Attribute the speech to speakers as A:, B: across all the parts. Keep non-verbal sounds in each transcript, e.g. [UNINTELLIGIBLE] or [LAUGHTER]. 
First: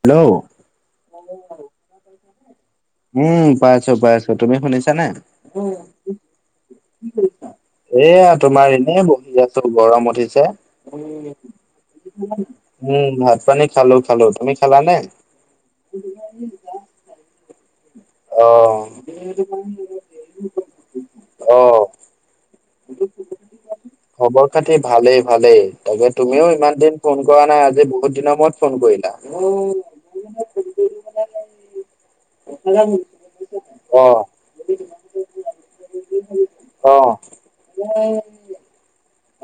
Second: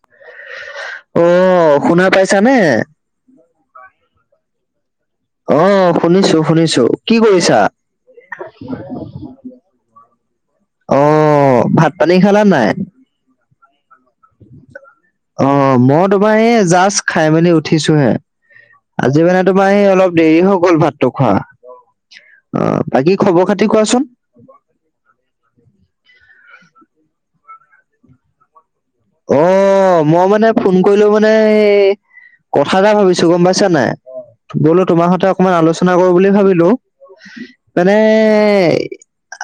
A: Hello [UNINTELLIGIBLE]
B: অ! শুনা পাইছানে? [UNINTELLIGIBLE]
A: উম! পাইছোঁ-পাইছোঁ। তুমি শুনিছানে? [UNINTELLIGIBLE]
B: অ! শুনিছোঁ-শুনিছোঁ। কি কৰিছা? [UNINTELLIGIBLE]
A: এয়া তোমাৰ এনেই বহি আছোঁ গৰম উঠিছে। [INAUDIBLE]
B: অ! ভাত-পানী খালা নাই? [UNINTELLIGIBLE]
A: উম! ভাত-পানী খালোঁ-খালোঁ। তুমি খালানে?
B: অ'! মই তোমাৰ এই, জাষ্ট খাই মেলি উঠিছোঁহে।
A: অ
B: আজি মানে, তোমাৰ এই, অলপ দেৰি হৈ গ'ল, ভাতটো খোৱা।
A: অ
B: অ'! বাকী খবৰ-খাতি কোৱাচোন?
A: খবৰ-খাতি ভালেই, ভালেই! তাকে, তুমিও ইমান দিন ফোন কৰা নাই, আজি বহুত দিনৰ মূৰত ফোন কৰিলা।
B: অ'! মই মানে, ফোন কৰিলোঁ মানে, এই কথা এটা ভাবিছোঁ! গম পাইছা নাই?
A: অ
B: বোলোঁ, তোমাৰ হঁতে অকমান আলোচনা কৰোঁ বুলি ভাবিলোঁ!
A: অ
B: মানে,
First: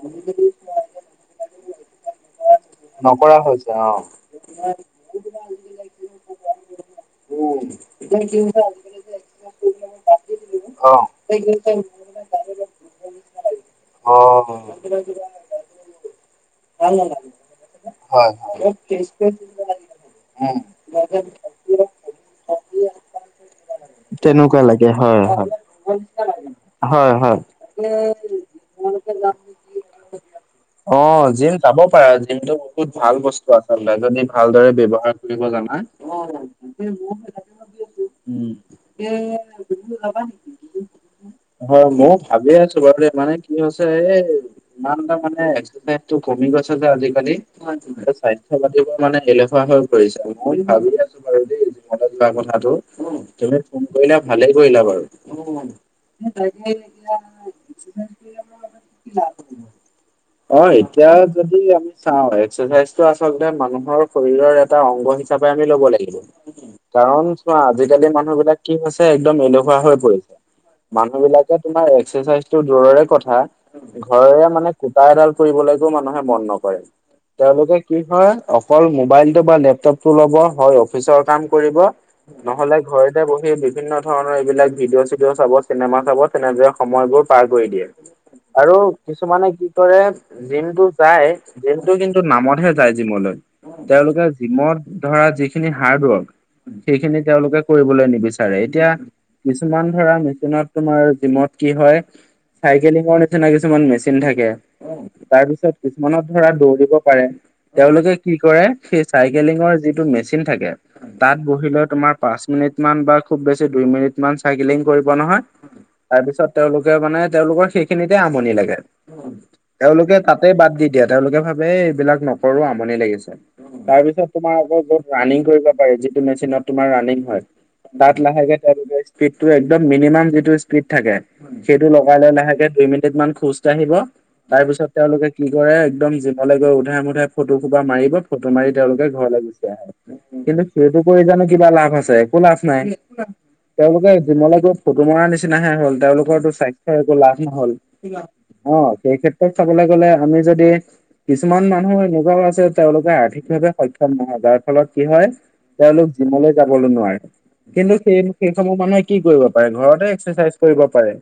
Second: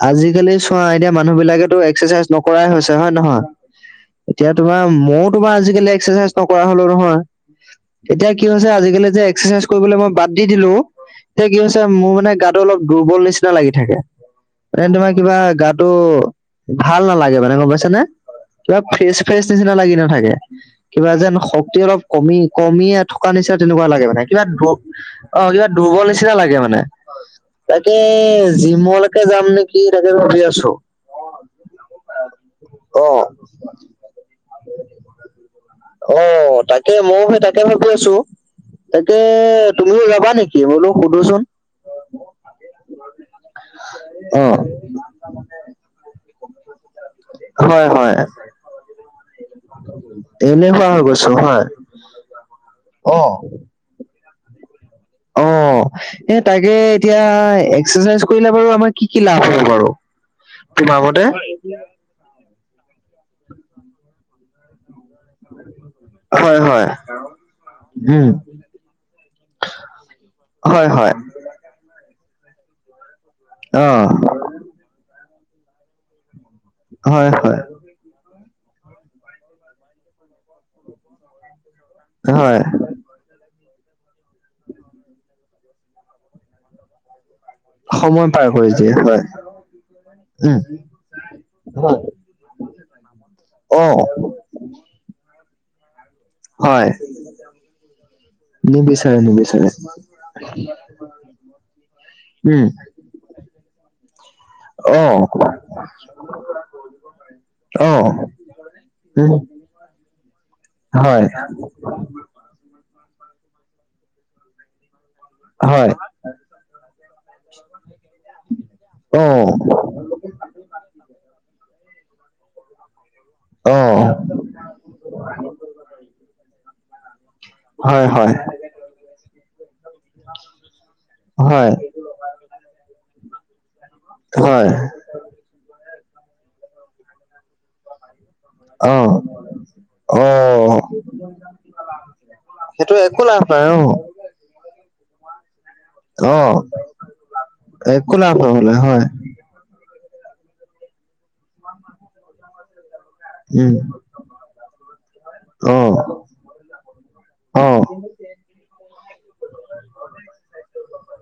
B: আজিকালি চোৱা এতিয়া, মানুহ বিলাকেতো এক্সাৰচাইজ নকৰাই হৈছে, হয় নে
A: নকৰা
B: নহয়?
A: হৈছে অ'!
B: এতিয়া তোমাৰ, মইও তোমাৰ আজিকালি এক্সাৰচাইজ নকৰা হলোঁ নহয়।
A: উম
B: এতিয়া কি হৈছে, আজিকালি যে, এক্সাৰচাইজ কৰিবলে মই বাদ দি দিলোঁ।
A: অ
B: এতিয়া, কি হৈছে? মোৰ মানে গাত গাটো অলপ দুৰ্বল নিচিনা লাগি থাকে।
A: অ
B: মানে, তোমাৰ কিবা গাটো, ভাল নালাগে মানে! গম পাইছানে?
A: হয়, হয়।
B: কিবা, ফ্ৰেচ-ফ্ৰেচ নিচিনা লাগি নাথাকে।
A: উম
B: কিবা যেন, শক্তি অলপ কমি, কমিয়ে থকা নিচিনা, তেনেকুৱা লাগে মানে! কিবা
A: তেনেকুৱা লাগে হয় হয়
B: অ'! কিবা দুৰ্বল নিচিনা লাগে মানে!
A: হয় হয়
B: তাকে, জিমলৈকে যাম নেকি, তাকে ভাবি আছোঁ!
A: অ'! জিম যাব পাৰা, জিমটো বহুত
B: অ
A: ভাল বস্তু আছে। [UNINTELLIGIBLE] ভালদৰে ব্যৱহাৰ কৰিব জানা?
B: অ তাকে ময়ো সেই তাকে ভাবি আছো
A: [UNINTELLIGIBLE]
B: তাকে, তুমিও যাবা নেকি? মই বোলোঁ, সোধোচোন।
A: হয়! মই ভাবি আছোঁ বাৰু! মানে, কি হৈছে! এ,
B: অ
A: [UNINTELLIGIBLE] মানে, এক্সাৰচাইজটো কমি গৈছে যে, আজিকালি।
B: হয় হয়
A: [UNINTELLIGIBLE] কথা পাতিব মানে, এলেহুৱা হৈ পৰিছে। মই
B: এলেহুৱা
A: ভাবি
B: হৈ
A: আছোঁ
B: গৈছো
A: বাৰু দেই!
B: হয়।
A: মনে-মনে কথাটো।
B: অ
A: [UNINTELLIGIBLE] ফোন কৰিলা, ভালেই কৰিলা বাৰু।
B: এ তাকে এতিয়া, এক্সাৰচাইজ কৰিলে বাৰু আমাৰ, কি কি লাভ হ'ব বাৰু তোমাৰ
A: এতিয়া
B: মতে?
A: যদি আমি অ'! এক্সাৰচাইজটো আচলতে, মানুহৰ শৰীৰৰ এটা অংগ হিচাপে, আমি ল'ব লাগিব।
B: হয় হয়
A: কাৰণ, চোৱা! আজিকালি
B: উম
A: মানুহ বিলাক কি হৈছে, একদম এলেহুৱা হৈ পৰিছে।
B: হয় হয়
A: মানুহ বিলাকে, তোমাৰ এক্সাৰচাইজটো দূৰৰে কথা,
B: অ
A: ঘৰেৰে মানে, কুটা এডাল কৰিবলৈকো মানুহে, মন নকৰে।
B: হয় হয়
A: তেওঁলোকে, কি হয়, অকল মোবাইলটো বা লেপটপটো ল'ব হয়, অফিচৰ কাম কৰিব।
B: হয়
A: নহ'লে, ঘৰতে বহি বিভিন্ন ধৰণৰ, এইবিলাক ভিডিঅ-চিডিঅ চাব, চিনেমা চাব। তেনেদৰে, সময়বোৰ পাৰ কৰি দিয়ে।
B: সময় পাৰ কৰি
A: আৰু
B: দিয়ে হয়
A: কিছুমানে, কি কৰে!
B: উম
A: জিমটো যায়, জিমটো
B: হয়
A: কিন্তু, নামতহে যায় জিমলৈ। তেওঁলোকে
B: অ'!
A: জিমত ধৰা, যিখিনি হাৰ্ডৱৰ্ক।
B: হয়
A: সেইখিনি, তেওঁলোকে কৰিবলৈ নিবিচাৰে। এতিয়া,
B: নিবিচাৰে নিবিচাৰে
A: কিছুমান ধৰা, মেচিনত তোমাৰ, জিমত কি হয়!
B: উম
A: চাইকেলিঙৰ তেনেকুৱা, কিছুমান মেচিন থাকে।
B: অ
A: তাৰপিছত, কিছুমানত ধৰা দৌৰিব পাৰে।
B: অ
A: তেওঁলোকে, কি কৰে! সেই,
B: উম
A: চাইকেলিঙৰ যিটো মেচিন থাকে,
B: হয়
A: তাত বহি লৈ তোমাৰ পাঁচ মিনিট মান বা খুউব বেছি, দুই মিনিট মান চাইকেলিং কৰিব নহয়।
B: হয়!
A: তাৰ পিছত, তেওঁলোকে মানে, তেওঁলোকৰ সেইখিনিতে আমনি লাগে।
B: অ
A: তেওঁলোকে, তাত তাতে বাদ দি দিয়ে। তেওঁলোকে ভাবে! এইবিলাক নকৰোঁ, আমনি লাগিছে।
B: অ
A: তাৰপিছত, তোমাৰ আকৌ ৰানিং কৰিব পাৰি। যিটো মেচিনত তোমাৰ, ৰানিং হয়।
B: হয়
A: তাত,
B: হয়
A: লাহেকে তেওঁলোকে, স্পীডটো একদম মিনিমাম যিটো স্পীড থাকে
B: হয়
A: সেইটো লগাই লৈ লাহেকে- দুই মিনিট মান খোজকাঢ়িব তাৰ
B: হয়
A: পিছত তেওঁলোকে- কি কৰে একদম যিমলে গৈ উধাই মুধাই ফটো সোপা মাৰিব ফটো মাৰি তেওঁলোকে
B: অ
A: ঘৰলৈ গুচি আহে। কিন্তু,
B: অ',
A: সেইবোৰ কৰি জানো কিবা লাভ আছে একো লাভ নাই
B: সেইটো একো লাভ নাই অ',
A: তেওঁলোকে- জীম লে গৈ ফটো মৰা নিচিনাহে হল তেওঁলোকৰটো
B: অ',
A: স্বাস্থ্যৰ একো লাভ নহল।
B: একো লাভ নহ'লে হয়।
A: ফেতপেক চাবলে গ'লে আমি যদি কিছুমান মানুহ এনেকুৱাও আছে তেওঁলোকে- সঠিকভাৱে
B: উম,
A: সক্ষম নহয় যাৰ ফলত কি হয়
B: অ',
A: তেওঁলোক জিমলৈ যাবলৈ নোৱাৰে।
B: অ',
A: কিন্তু সেই সেইসমূহ মানুহে কি কৰিব পাৰে ঘৰতে এক্সাৰচাইজ কৰিব পাৰে।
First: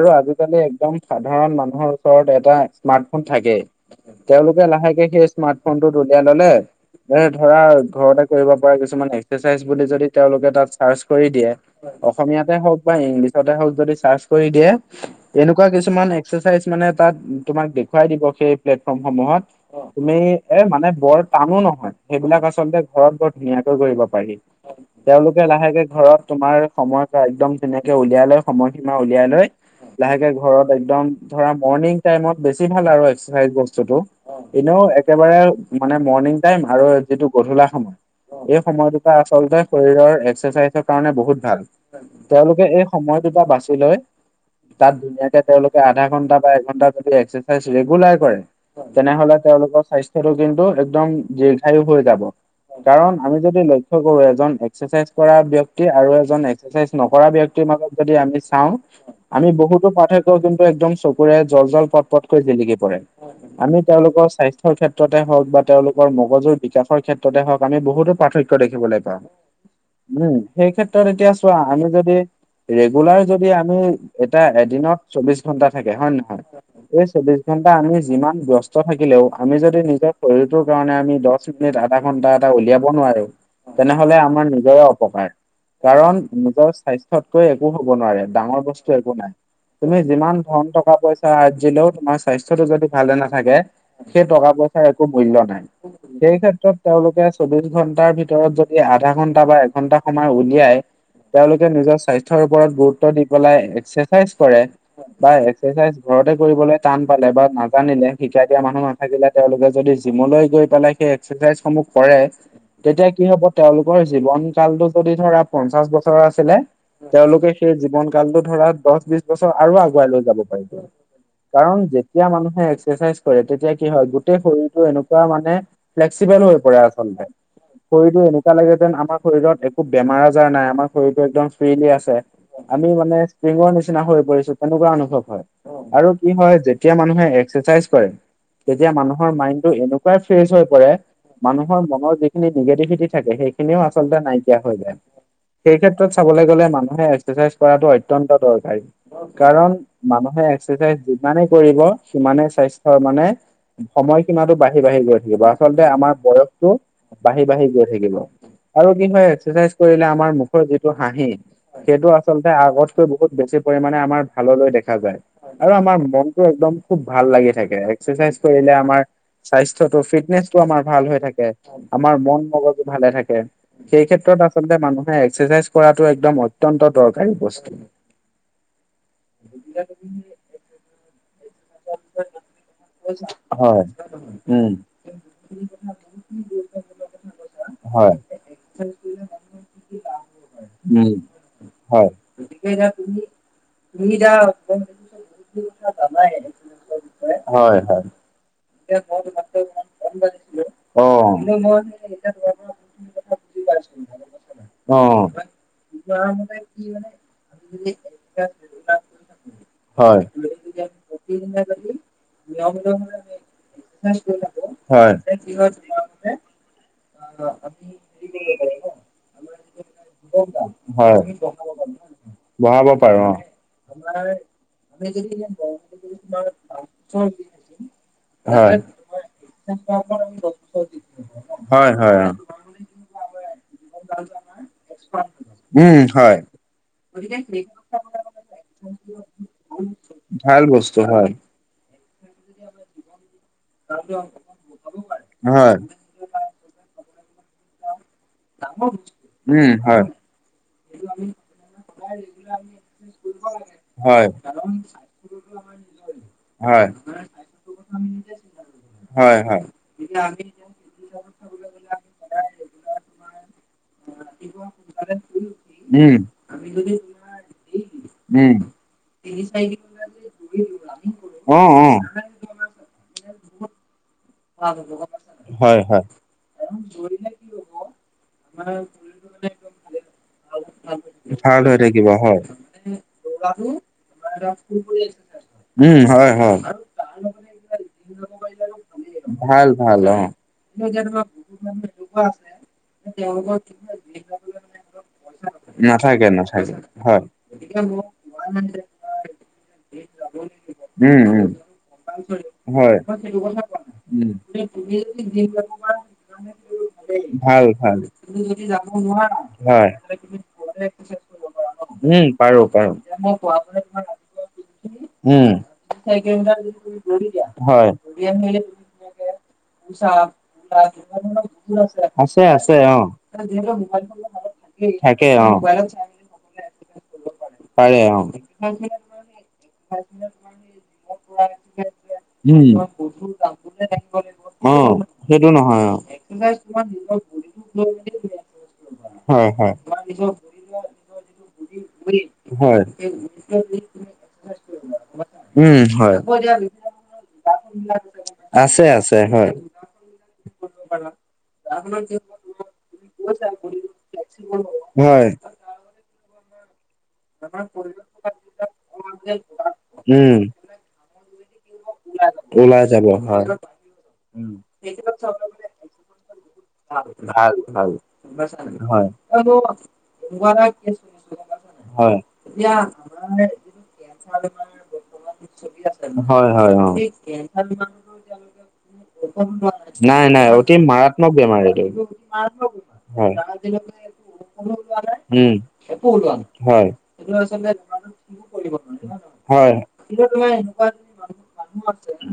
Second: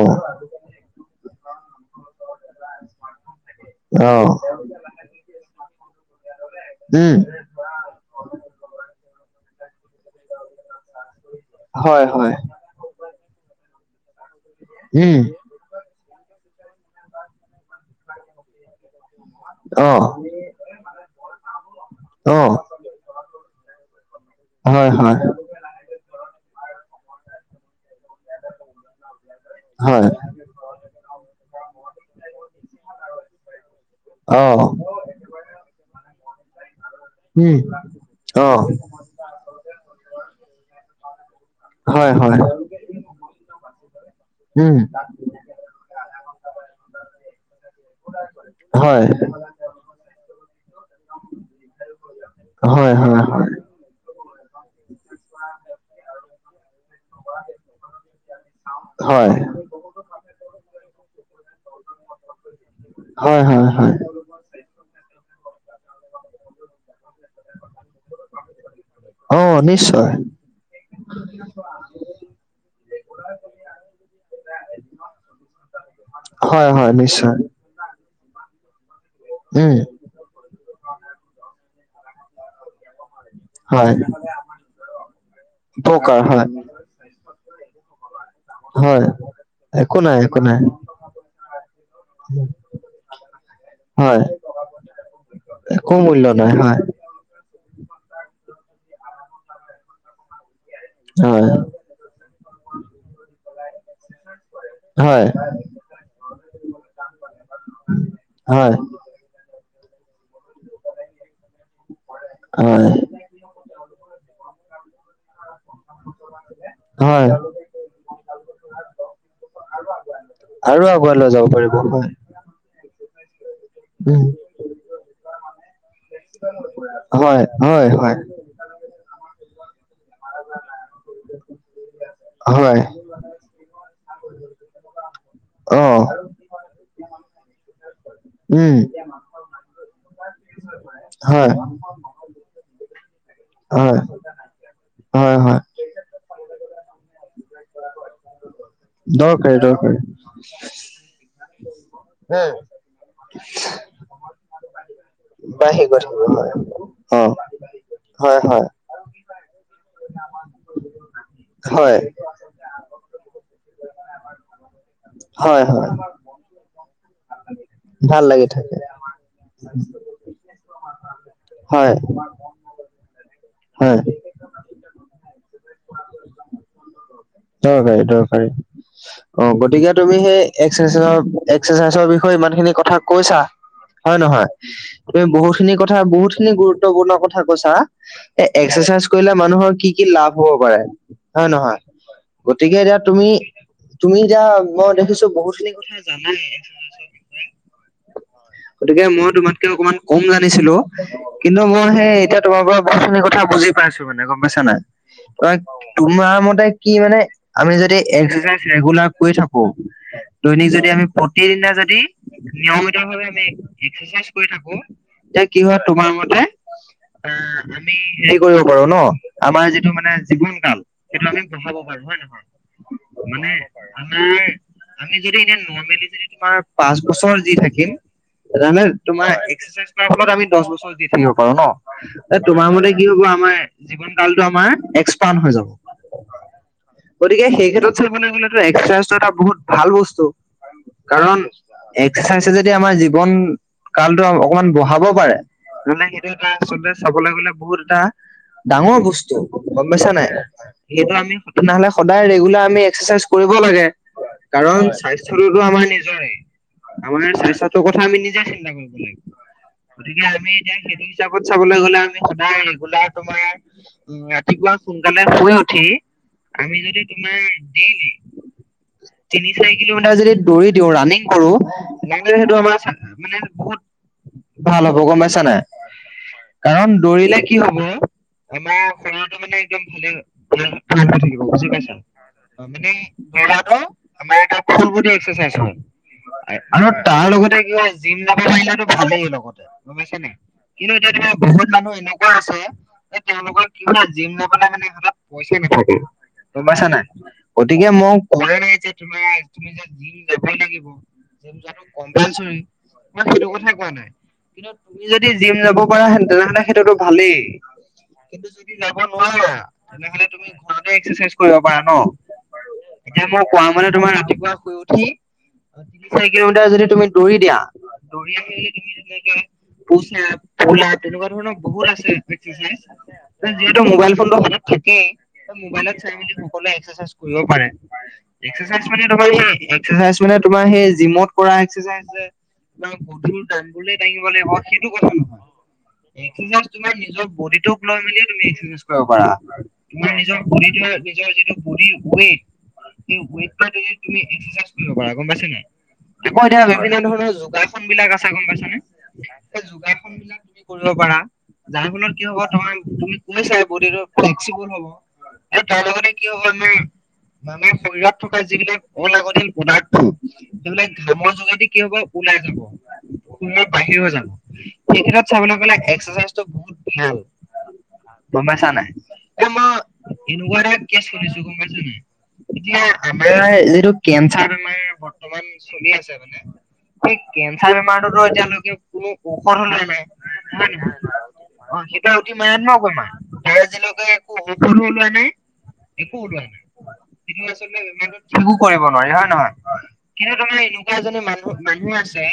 A: আৰু আজিকালি একদম সাধাৰণ মানুহৰ ওচৰত এটা স্মাৰ্টফোন থাকেই।
B: অঁহ'
A: তিয়া লাহেকে সেই স্মাৰ্ট ফোনটোত উলিয়াই ললে,
B: উম,
A: এট- ধৰা ঘৰতে কৰিব পৰা কিছুমান এক্সেৰচাইজ বুলি যদি তেওঁলোকে তাত চাৰ্চ কৰি দিয়ে-
B: হয়, হয়,
A: অসমীয়াতে হওক বা ইংলিছতে হওক যদি চাৰ্চ কৰি দিয়ে-
B: উম,
A: তেনেকুৱা কিছুমান এক্সাৰচাইজ মানে তাত তোমাক দেখুৱাই দিব সেই প্লেটফৰ্মসমূহত-
B: অ',
A: তুমি এ মানে বৰ টানো নহয় সেইবিলাক
B: অ',
A: আচলতে ঘৰত বৰ ধুনীয়াকৈ কৰিব পাৰি।
B: হয় হয়,
A: এতিয়া লাহেকে ঘৰত তোমাৰ সময় এটা একদম তেনেকে উলিয়াই লৈ সময় সীমা উলিয়াই লৈ-
B: হয়,
A: লাহেকে ঘৰত একদম ধৰা মৰ্ণিং টাইমত বেছি ভাল আৰু এক্সাৰচাইজ বস্তুটো।
B: অ',
A: এনেও একেবাৰে মানে মৰ্ণিং টাইম আৰু যিটো
B: উম,
A: গধূলা সময় এই
B: অ',
A: সময়তোত- টা আচলতে শৰীৰৰ এক্সাৰচাইজৰ কাৰণে বহুত ভাল।
B: হয়, হয়,
A: তেওঁলোকে এই সময় দুটা বাছি লয়।
B: উম,
A: তাত ধুনীয়াকে তেওঁলোকে আধা ঘন্টা বা এঘন্টা যদি এক্সাৰচাইজ ৰেগুলাৰ কৰে-
B: হয়,
A: তেনেহলে তেওঁলোকৰ স্বাস্থ্যটো কিন্তু একদম দীৰ্ঘায়ু হৈ যাব।
B: হয়, হয়,
A: কাৰণ,
B: হয়,
A: আমি যদি লৈ- কৰো এজন এক্সাৰচাইজ কৰা ব্যক্তি আৰু এজন এক্সাৰচাইজ নকৰা ব্যক্তিৰ মাজত যদি আমি চাওঁ-
B: হয়,
A: আমি বহুতো পাৰ্থক্য কিন্তু একদম চকুৰে জল জল পট পট- কৈ জিলিকি পৰে।
B: হয়, হয়,
A: আমি
B: হয়,
A: তেওঁলোকৰ স্বাস্থ্য ৰ ক্ষেত্ৰতে হওক বা তেওঁলোক- কৰ মগজুৰ বিকাশৰ ক্ষেত্ৰতে হওঁক আমি বহুতো পাৰ্থক্য দেখিবলৈ পাওঁ।
B: অ', নিশ্চয়,
A: উম' সেই ক্ষেত্ৰত এতিয়া চোৱা আমি যদি ৰেগুলাৰ যদি আমি- তে এদিনত চৌবিশ ঘন্টা থাকে হয় নে নহয়
B: হয়, হয়,
A: এই
B: নিশ্চয়,
A: চৌবিশ- ঘণ্টা আমি যিমান ব্যস্ত থাকিলেও আমি
B: উম,
A: যদি নিজক- শৰীৰটোৰ কাৰণে আমি দহ মিনিট আধা ঘন্টা এটা উলিয়াব নোৱাৰো-
B: হয়,
A: তেনেহলে আমাৰ নিজৰে অপকাৰ।
B: উপকাৰ
A: কাৰণ
B: হয়,
A: নিজৰ স্বাস্থ্যতকৈ একো হ'ব নোৱাৰে, ডাঙৰ বস্তু
B: হয়,
A: একো নাই। তুমি
B: একো নাই,
A: যিমান
B: একো নাই,
A: ধন টকা পইচা আৰজিলেও তোমাৰ স্বাস্থ্য টো যদি ভালে নাথাকে-
B: হয়।
A: সেই টকা পইচাৰ একো মুল্য নাই
B: একো মূল্য
A: সেই
B: নাই
A: ক্ষেত্ৰত
B: হয়
A: তেওঁলোকে- চৌবিশ ঘন্টাৰ ভিতৰত যদি আধা ঘন্টা বা এঘন্টা সময় উলিয়াই- তেওঁলোকে নিজৰ স্বাস্থ্যৰ ওপৰত গুৰুত্ব দি পেলাই এক্সাৰচাইজ কৰে-
B: হয়
A: বা এক্সাৰচাইজ ঘৰতে কৰিবলৈ টান পালে বা নাজানিলে শিকাই দিয়া
B: হয় হয়
A: মানুহ- নাথাকিলে তেওঁলোকে যদি জিমলৈ গৈ পেলাই সেই এক্সেচাইজসমূহ কৰে-
B: হয়
A: তেতিয়া কি হ'ব তেওঁলোকৰ জীৱন কালটো যদি ধৰা পঞ্চাশ বছৰ আছিলে-
B: হয়
A: তেওঁলোকে সেই জীৱন কালটো ধৰা- দচ বিছ বছৰ আৰু আগুৱাই লৈ যাব
B: আৰু
A: পাৰিম
B: আগুৱাই লৈ যাব পাৰিব
A: কাৰণ
B: হয়
A: যেতিয়া মানুহে এক্সেচাইজ- তেতিয়া কি হয়
B: উম
A: গোটেই শৰীৰটো এনেকুৱা মানে ফ্লেক্সিবেল হৈ পৰে আচলতে।
B: হয় হয় হয়
A: তে লাগেতেন আমাৰ শৰীৰত একো বেমাৰ আজাৰ নাই, আমাৰ শৰীৰতটো একদম ফ্ৰীলি আছে।
B: হয়
A: আমি মানে সিঙৰ নিচিনা হৈ পৰিছো, তেনেকুৱা অনুভৱ হয়।
B: অ
A: আৰু কি হয় যেতিয়া মানুহে এক্সাৰচাইজ কৰে,
B: উম
A: তেতিয়া মানুহৰ মাইণ্ড টো এনেকুৱাই ফ্ৰেচ হৈ পৰে
B: হয়
A: মানুহৰ মনৰ যিখিনি নিগেটিভিটি থাকে, সেইখিনিও
B: হয়
A: আচলতে নাইকিয়া হৈ যায়।
B: হয় হয়
A: সেই ক্ষেত্ৰত চাবলৈ গ'লে মানুহে এক্সাৰচাইজ কৰাটো অত্যন্ত দৰকাৰী।
B: দৰকাৰী
A: কাৰণ
B: দৰকাৰী
A: মানুহে এক্সাৰচাইজ যিমানে কৰিব সিমানে
B: উম
A: স্বাস্থ্যৰ মানে সময়সীমা টো বাঢ়ি বাঢ়ি গৈ আচলতে
B: বাঢ়ি গৈ
A: আমাৰ
B: থাকিব হয়
A: বয়সটো
B: অ
A: বাঢ়ি বাঢ়ি গৈ থাকিব।
B: হয় হয়
A: কি হয় এক্সাৰচাইজ কৰিলে আমাৰ মুখৰ যিটো হাঁহি,
B: হয়
A: সেইটো আচলতে আগত কৈ বহুত বেছি পৰিমণে আমাৰ ভাললৈ দেখা যায়,
B: হয়
A: আৰু
B: হয়
A: আমাৰ মনতটো একদম খুব ভাল লাগি থাকে।
B: ভাল
A: এক্সাৰচাইজ
B: লাগি
A: কৰিলে
B: থাকে
A: আমাৰ স্বাস্থ্য টো ফিটনেচ টো আমাৰ ভাল হৈ থাকে।
B: হয়
A: আমাৰ মন মগজ ভালে থাকে,
B: হয়
A: সেই ক্ষেত্ৰত আচলতে মানুহে এক্সাৰচাইজ কৰাটো একদম অত্যন্ত দৰকাৰী বস্তু।
B: অ দৰকাৰী, গতিকে তুমি সেই এক্সাৰচাইজ এক্সাৰচাইজৰ বিষয়ে ইমান খিনি কথা কৈছা, হয় নে নহয়?
A: উম
B: তুমি বহুত খিনি কথা, বহুত খিনি গুৰুত্বপূৰ্ণ কথা কৈছা
A: হয়
B: এ এক্সাৰচাইজ কৰিলে মানুহৰ কি কি লাভ হব পাৰে,
A: উম
B: হয় নহয়?
A: হয়
B: গতিকে এতিয়া তুমি তুমি এতিয়া মই দেখিছো বহুত খিনি কথা জানাই।
A: হয় হয়
B: গতিকে মই তোমাতকে অকমান কম জানিছিলো, কিন্তু মই সেই এতিয়া তোমাৰ পৰা বহুত খিনি কথা বুজি পাইছো। মানে গম পাইছা নে
A: অ',
B: নাই? তোমাৰ মতে কি মানে আমি যদি এক্সাৰচাইজ ৰেগুলাৰ কৰি থাকো,
A: হয়,
B: দৈনিক যদি আমি প্ৰতিদিনে যদি নিয়মিত ভাৱে আমি এক্সাৰচাইজ কৰি থাকো,
A: হয়।
B: এতিয়া কি হয় তোমাৰ মতে অ আমি হেৰি কৰিব পাৰো ন? আমাৰ যিটো মানে জীৱন কাল
A: হয়,
B: সেইটো আমি বঢ়াব পাৰো। হয় নহয়?
A: বঢ়াব পাৰো অ', হয়।
B: মানে আমাৰ আমি যদি এনে নৰ্মেলি যদি তোমাৰ পাঁচ বছৰ যি থাকিম
A: হয়,
B: যেনে তোমাৰ এক্সাৰচাইজ কৰাৰ ফলত আমি দহ বছৰ জীয়াই থাকিব পাৰো
A: হয় অ'।
B: ন? তোমাৰ মতে কি হব আমাৰ জীৱন কালটো আমাৰ এক্সপাণ্ড হৈ যাব।
A: উম হয়
B: গতিকে সেই ক্ষেত্ৰত চাবলৈ গলেতো এক্সাৰচাইজটো এটা বহুত ভাল বস্তু।
A: ভাল বস্তু হয়,
B: কাৰণ এক্সাৰচাইজে যদি আমাৰ জীৱন কালটো অকমান বঢ়াব পাৰে
A: হয়।
B: আচলতে চাবলৈ গ'লে বহুত এটা ডাঙৰ বস্তু
A: উম,
B: গম
A: হয়,
B: পাইছা নে নাই সেইটো আমি, তেনেহলে সদায় ৰেগুলাৰ আমি এক্সাৰচাইজ কৰিব লাগে।
A: হয়,
B: কাৰণ স্বাস্থ্যটোতো আমাৰ নিজৰে।
A: হয়,
B: আমাৰ স্বাস্থ্যটোৰ কথা আমি নিজে চিন্তা কৰিব লাগিব।
A: হয়, হয়।
B: গতিকে আমি এতিয়া সেইটো হিচাপত চাবলৈ গলে আমি সদায় ৰেগুলাৰ তোমাৰ ৰাতিপুৱা সোনকালে শুই উঠি
A: উম
B: আমি যদি তোমাৰ দেইলি
A: উম,
B: তিনি চাৰি কিলোমিটাৰ যদি দৌৰি দিওঁ, ৰানিং কৰো
A: অ', অ'।
B: মানে সেইটো আমাৰ মানে বহুত ভাল হ'ব গম পাইছা নে
A: হয়,
B: নাই?
A: হয়।
B: কাৰণ দৌৰিলে কি হ'ব আমাৰ শৰীৰটো মানে একদম ভালে ভাল হৈ থাকিব।
A: ভাল
B: বুজি
A: হৈ
B: পাইছা?
A: থাকিব হয়।
B: অঁ। মানে আমাৰ গাটো ফোল বডী এক্সাৰচাইজ হয়।
A: উম, হয়, হয়।
B: আৰু তাৰ লগতে কি হয় জিম যাব পাৰিলেতো ভালেই লগতে।
A: ভাল অঁ।
B: কিন্তু এতিয়া তোমাৰ বহুত মানুহ এনেকুৱা আছে। এই তেওঁলোকৰ কি হয় জিম যাবলৈ মানে হাতত পইচা নাথাকে। গম পাছা নাই? গতিকে মই কোৱা নাই যে তোমাক তুমি যে জিম
A: যাব
B: যাবই লাগিব,
A: উম, উম।
B: জিম যোৱাটো কম্পালচৰী
A: হয়।
B: তোমাক সেইটো কথা কোৱা নাই।
A: উম।
B: কিন্তু, তুমি যদি জিম যাব পাৰা হেন তেনেহলে সেইটোতো ভালেই।
A: ভাল, ভাল
B: কিন্তু যদি যাব নোৱাৰে
A: হয়,
B: তেনেহলে তুমি ঘৰতে এক্সাৰচাইজ কৰিব পাৰা ন,
A: উম, পাৰো, পাৰো
B: এতিয়া মই কোৱা ম'তে তোমাৰ ৰাতিপুৱা শুই উঠি
A: উম,
B: তিনি চাৰি কিলোমিটাৰ যদি তুমি দৌৰি দিয়া,
A: হয়।
B: দৌৰি আহি তুমি পুচ আপ, পুল আপ তেনেকুৱা ধৰণৰ বহুত আছে
A: আছে
B: এক্সাৰচাইজ,
A: অ
B: এতিয়া যিহেতু মোবাইল ফোনটোত থাকেই
A: থাকে অ
B: মোবাইলত চাই মেলি সকলোৱে এক্সাৰচাইজ কৰিব পাৰে। এক্সাৰচাইজ মানে তোমাৰ সেই এক্সাৰচাইজ মানে তোমাৰ সেই জিমত কৰা এক্সাৰচাইজ যে
A: উম।
B: ডাম্বেলে দাঙিব লাগিব
A: অ
B: সেইটো কথা নহয়।
A: সেইটো অ
B: এদিনত তুমি নিজৰ বডীটোক লৈ মেলিও এক্সাৰচাইজ কৰিব পাৰা।
A: হয় হয়
B: তোমাৰ নিজৰ বডীটোৰ নিজৰ যিটো বডীৰ ৱেইট
A: হয়
B: সেই ৱেইট পৰা তুমি এক্সাৰচাইজ কৰিব পাৰা গম পাইছ নাই?
A: উম হয়
B: আকৌ এতিয়া বিভিন্ন ধৰণৰ যোগাৰ বিলাক আছে।
A: আছে আছে, হয়।
B: তুমি কৰিব পাৰা। যাৰ ফলত কি হব তোমাৰ তুমি কৈছাই বডটো ফ্লেক্সিবুল হব।
A: হয়
B: তাৰ লগতে কি হ'ব আমাৰ, আমাৰ শৰীৰত থকা যিবিলাক অলাগতিয়াল পদাৰ্থ
A: উম
B: সেইবিলাক ঘামৰ যোগেদি কি হ'ব ওলাই যাব বা বাহিৰ হৈ যাব, সেই ক্ষেত্ৰত চাবলৈ গলে এক্সাৰচাইজ
A: ভাল ভাল, হয়।
B: এনেকুৱা এটা কেছ লৈছো গম পাইছা নাই
A: হয়।
B: এতিয়া আমাৰ এইটো কেঞ্চাৰ বেমাৰ বৰ্তমান চলি আছে মানে, সেই কেঞ্চাৰ বেমাৰটোতো এতিয়ালৈকে কোনো ঔষৰ সমূহ নাই।
A: অতি
B: নাই নাই
A: মাৰাত্মক
B: অঁ।
A: বেমাৰ
B: অ সেইটা অতি মাৰাত্মক বেমাৰ,
A: হয়।
B: তাৰ আজিলৈকে একো ঔষধো ওলোৱা নাই,
A: উম
B: একো ওলোৱা নাই
A: হয়
B: সেইটো আচলতে একো কৰিব নোৱাৰে হয় নহয়? কিন্তু তোমাৰ এনেকুৱা এজনী মানুহ মানুহ আছে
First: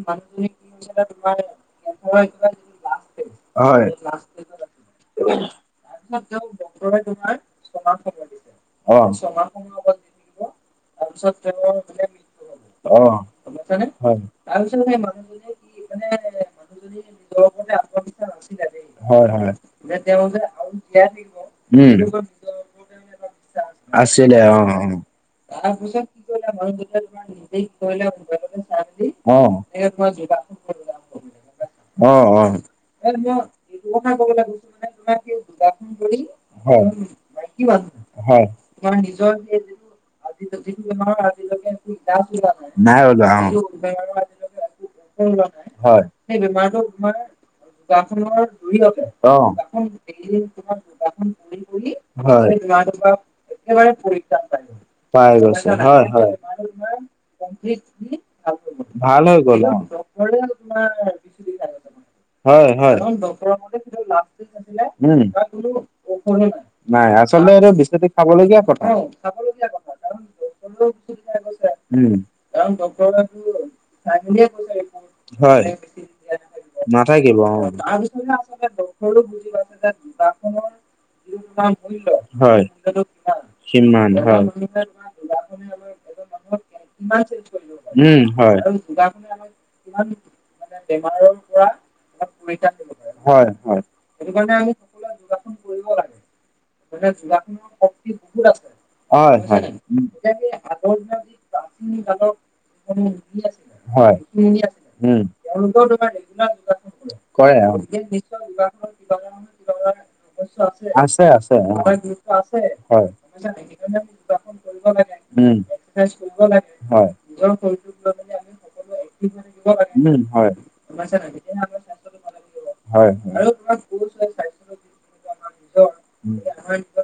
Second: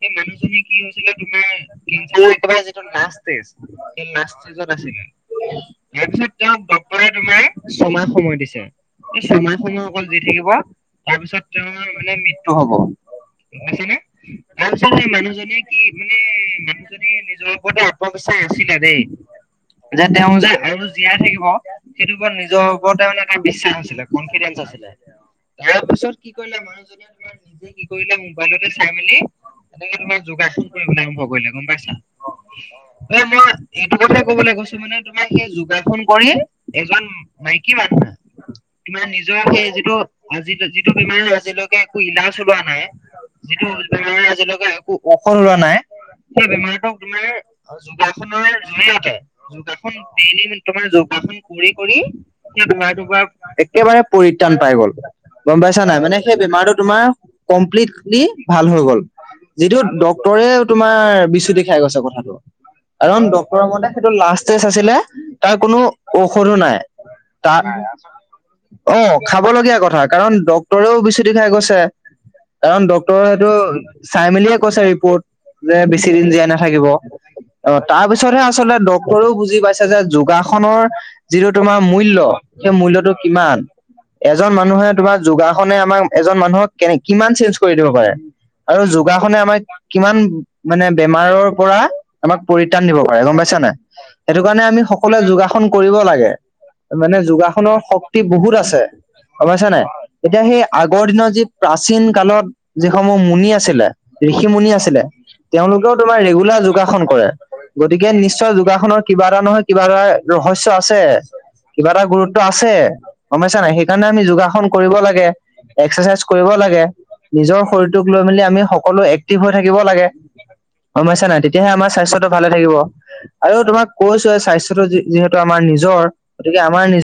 B: সেই মানুহজনী কি হৈছিলে তোমাৰ কেঞ্চাৰৰ একেবাৰে যিটো লাষ্ট ষ্টেজ,
A: হয়।
B: সেই লাষ্ট ষ্টেজত আছিলে তাৰ পিছত তেওঁক ডক্ট ৰে তোমাৰ ছমাহ সময় দিছে। এই ছমাহ সময় অকল জী থাকিব, তাৰ পিছত তেওঁৰ মানে মৃত্যু হ'ব
A: গম পাইছা নে? হয়। তাৰপিছত সেই মানুহ
B: মানুহজনীয়ে কি মানে মানুহজনীয়ে নিজৰ ওপৰতো আত্মবিশ্বাস আাছিলে দেই,
A: হয় হয়
B: যে তেওঁ যে আৰু জীয়াই থাকিব
A: উম।
B: সেইটো ওপৰত নিজৰ ওপৰতে মানে এটা বিশ্বাস আছিলে কনফিডেন্স আছিলে। তাৰপিছত কি কৰিলে মানুহজনীয়ে তোমাৰ নিজে কি কৰিলে মোবাইলতে চাই মেলি
A: অ
B: এনেকে, তোমাৰ যোগাসন কৰিব আৰম্ভ কৰিলে। গম পাইছা?
A: অ অ অ
B: মানে মই, এইটো কথা কবলৈ কৈছোঁ মানে, তোমাৰ সেই যোগাসন কৰি
A: হয়।
B: এজন মাইকী মানুহে,
A: হয়।
B: তোমাৰ নিজৰ সেই, যিটো আজি যিটো, বেমাৰ আজিলৈকে একো ইলাজ ওলোৱা নাই।
A: ওলোৱা অ।
B: যিটো, ল'ৰা আজিলৈকে, একো ঔষধ ওলোৱা নাই।
A: হয়
B: সেই, বেমাৰটো মানে, যোগাসনৰ জৰিয়তে,
A: অ।
B: যোগাসন ডেইলি তোমাৰ, যোগাসন কৰি-কৰি, সেই বেমাৰটো পৰা,
A: হয়।
B: একেবাৰে পৰিত্ৰাণ পাই গ'ল।
A: পাই
B: গম
A: গৈছে
B: পাইছা নাই?
A: হয়
B: মানে,
A: হয়।
B: সেই বেমাৰটোত তোমাৰ, কমপ্লিটলি ভাল হৈ গ'ল।
A: ভাল হৈ গ'ল অ।
B: যিটো, ডক্টৰে তোমাৰ বিচুটি খাই গৈছে। [UNINTELLIGIBLE]
A: হয় হয়।
B: কাৰণ, ডক্তৰ মতে সেইটো লাষ্ট ষ্টেজ আছিলে।
A: উম।
B: তাৰ কোনো ঔষধো নাই।
A: আচলতে
B: তাত,
A: এইটো বিচুতি খাবলগীয়া কথা।
B: অ'! খাবলগীয়া কথা। কাৰণ, ডক্টৰেও বিচুতি খাই গৈছে।
A: উম।
B: কাৰণ, ডক্টৰ সেইটো, চাই মেলিয়ে কৈছে, ৰিপৰ্ট।
A: হয়!
B: চিৰিন জীয়াই নাথাকিব। অ'! তাৰ পিছতহে, আচলতে ডক্তৰেও বুজি পাইছে যে, যোগাসনৰ যিটো তোমাৰ মূল্য,
A: হয়
B: সেই মূল্যটো কিমান?
A: সিমান হয়
B: এজন মানুহে, তোমাৰ যোগাসনে আমাক এজন মানুহক কেনে, কিমান চেঞ্জ কৰি দিব পাৰে।
A: উম হয় হয়
B: আৰু
A: হয়
B: যোগাসনে, আমাৰ কিমান মানে, বেমাৰৰ পৰা আমাক পৰিত্ৰাণ দিব পাৰে, গম
A: হয়
B: পাইছা নাই? সেইটো কাৰণে, আমি সকলোৱে যোগাসন কৰিব লাগে। মানে, যোগাসনৰ শক্তি বহুত আছে।
A: হয়,
B: গম
A: হয়!
B: পাইছা নাই এতিয়া, সেই আগৰ দিনৰ যি, প্ৰাচীন কালত যিসমূহ মুনি আছিলে,
A: হয়
B: ঋষি মুনি আছিলে।
A: উম
B: তেওঁলোকেও, তোমাৰ ৰেগুলাৰ যোগাসন যোগাসন কৰে। গতিকে, নিশ্চয়! যোগাসনৰ কিবা এটা নহয়, কিবা এটা ৰহস্য আছে।
A: আছে অ
B: কিবা
A: হয়।
B: এটা গুৰুত্ব আছে, গম পাইছা নাই? সেইকাৰণে, আমি যোগাসন কৰিব লাগে। এক্সাৰচাইজ কৰিব লাগে। নিজৰ শৰীৰটোক লৈ- মেলি, আমি সকলো এক্টিভ হৈ থাকিব লাগে।
A: উম হয়। উম হয়
B: সমস্যা নাই। তেতিয়াহে আমাৰ স্বাস্থ্যটো ভালে থাকিব!
A: হয় হয়।
B: আৰু তোমাক কৈছোঁ, স্বাস্থ্যটো যি যিহেতু, আমাৰ নিজৰ, গতিকে আমাৰ
A: উম
B: নিজ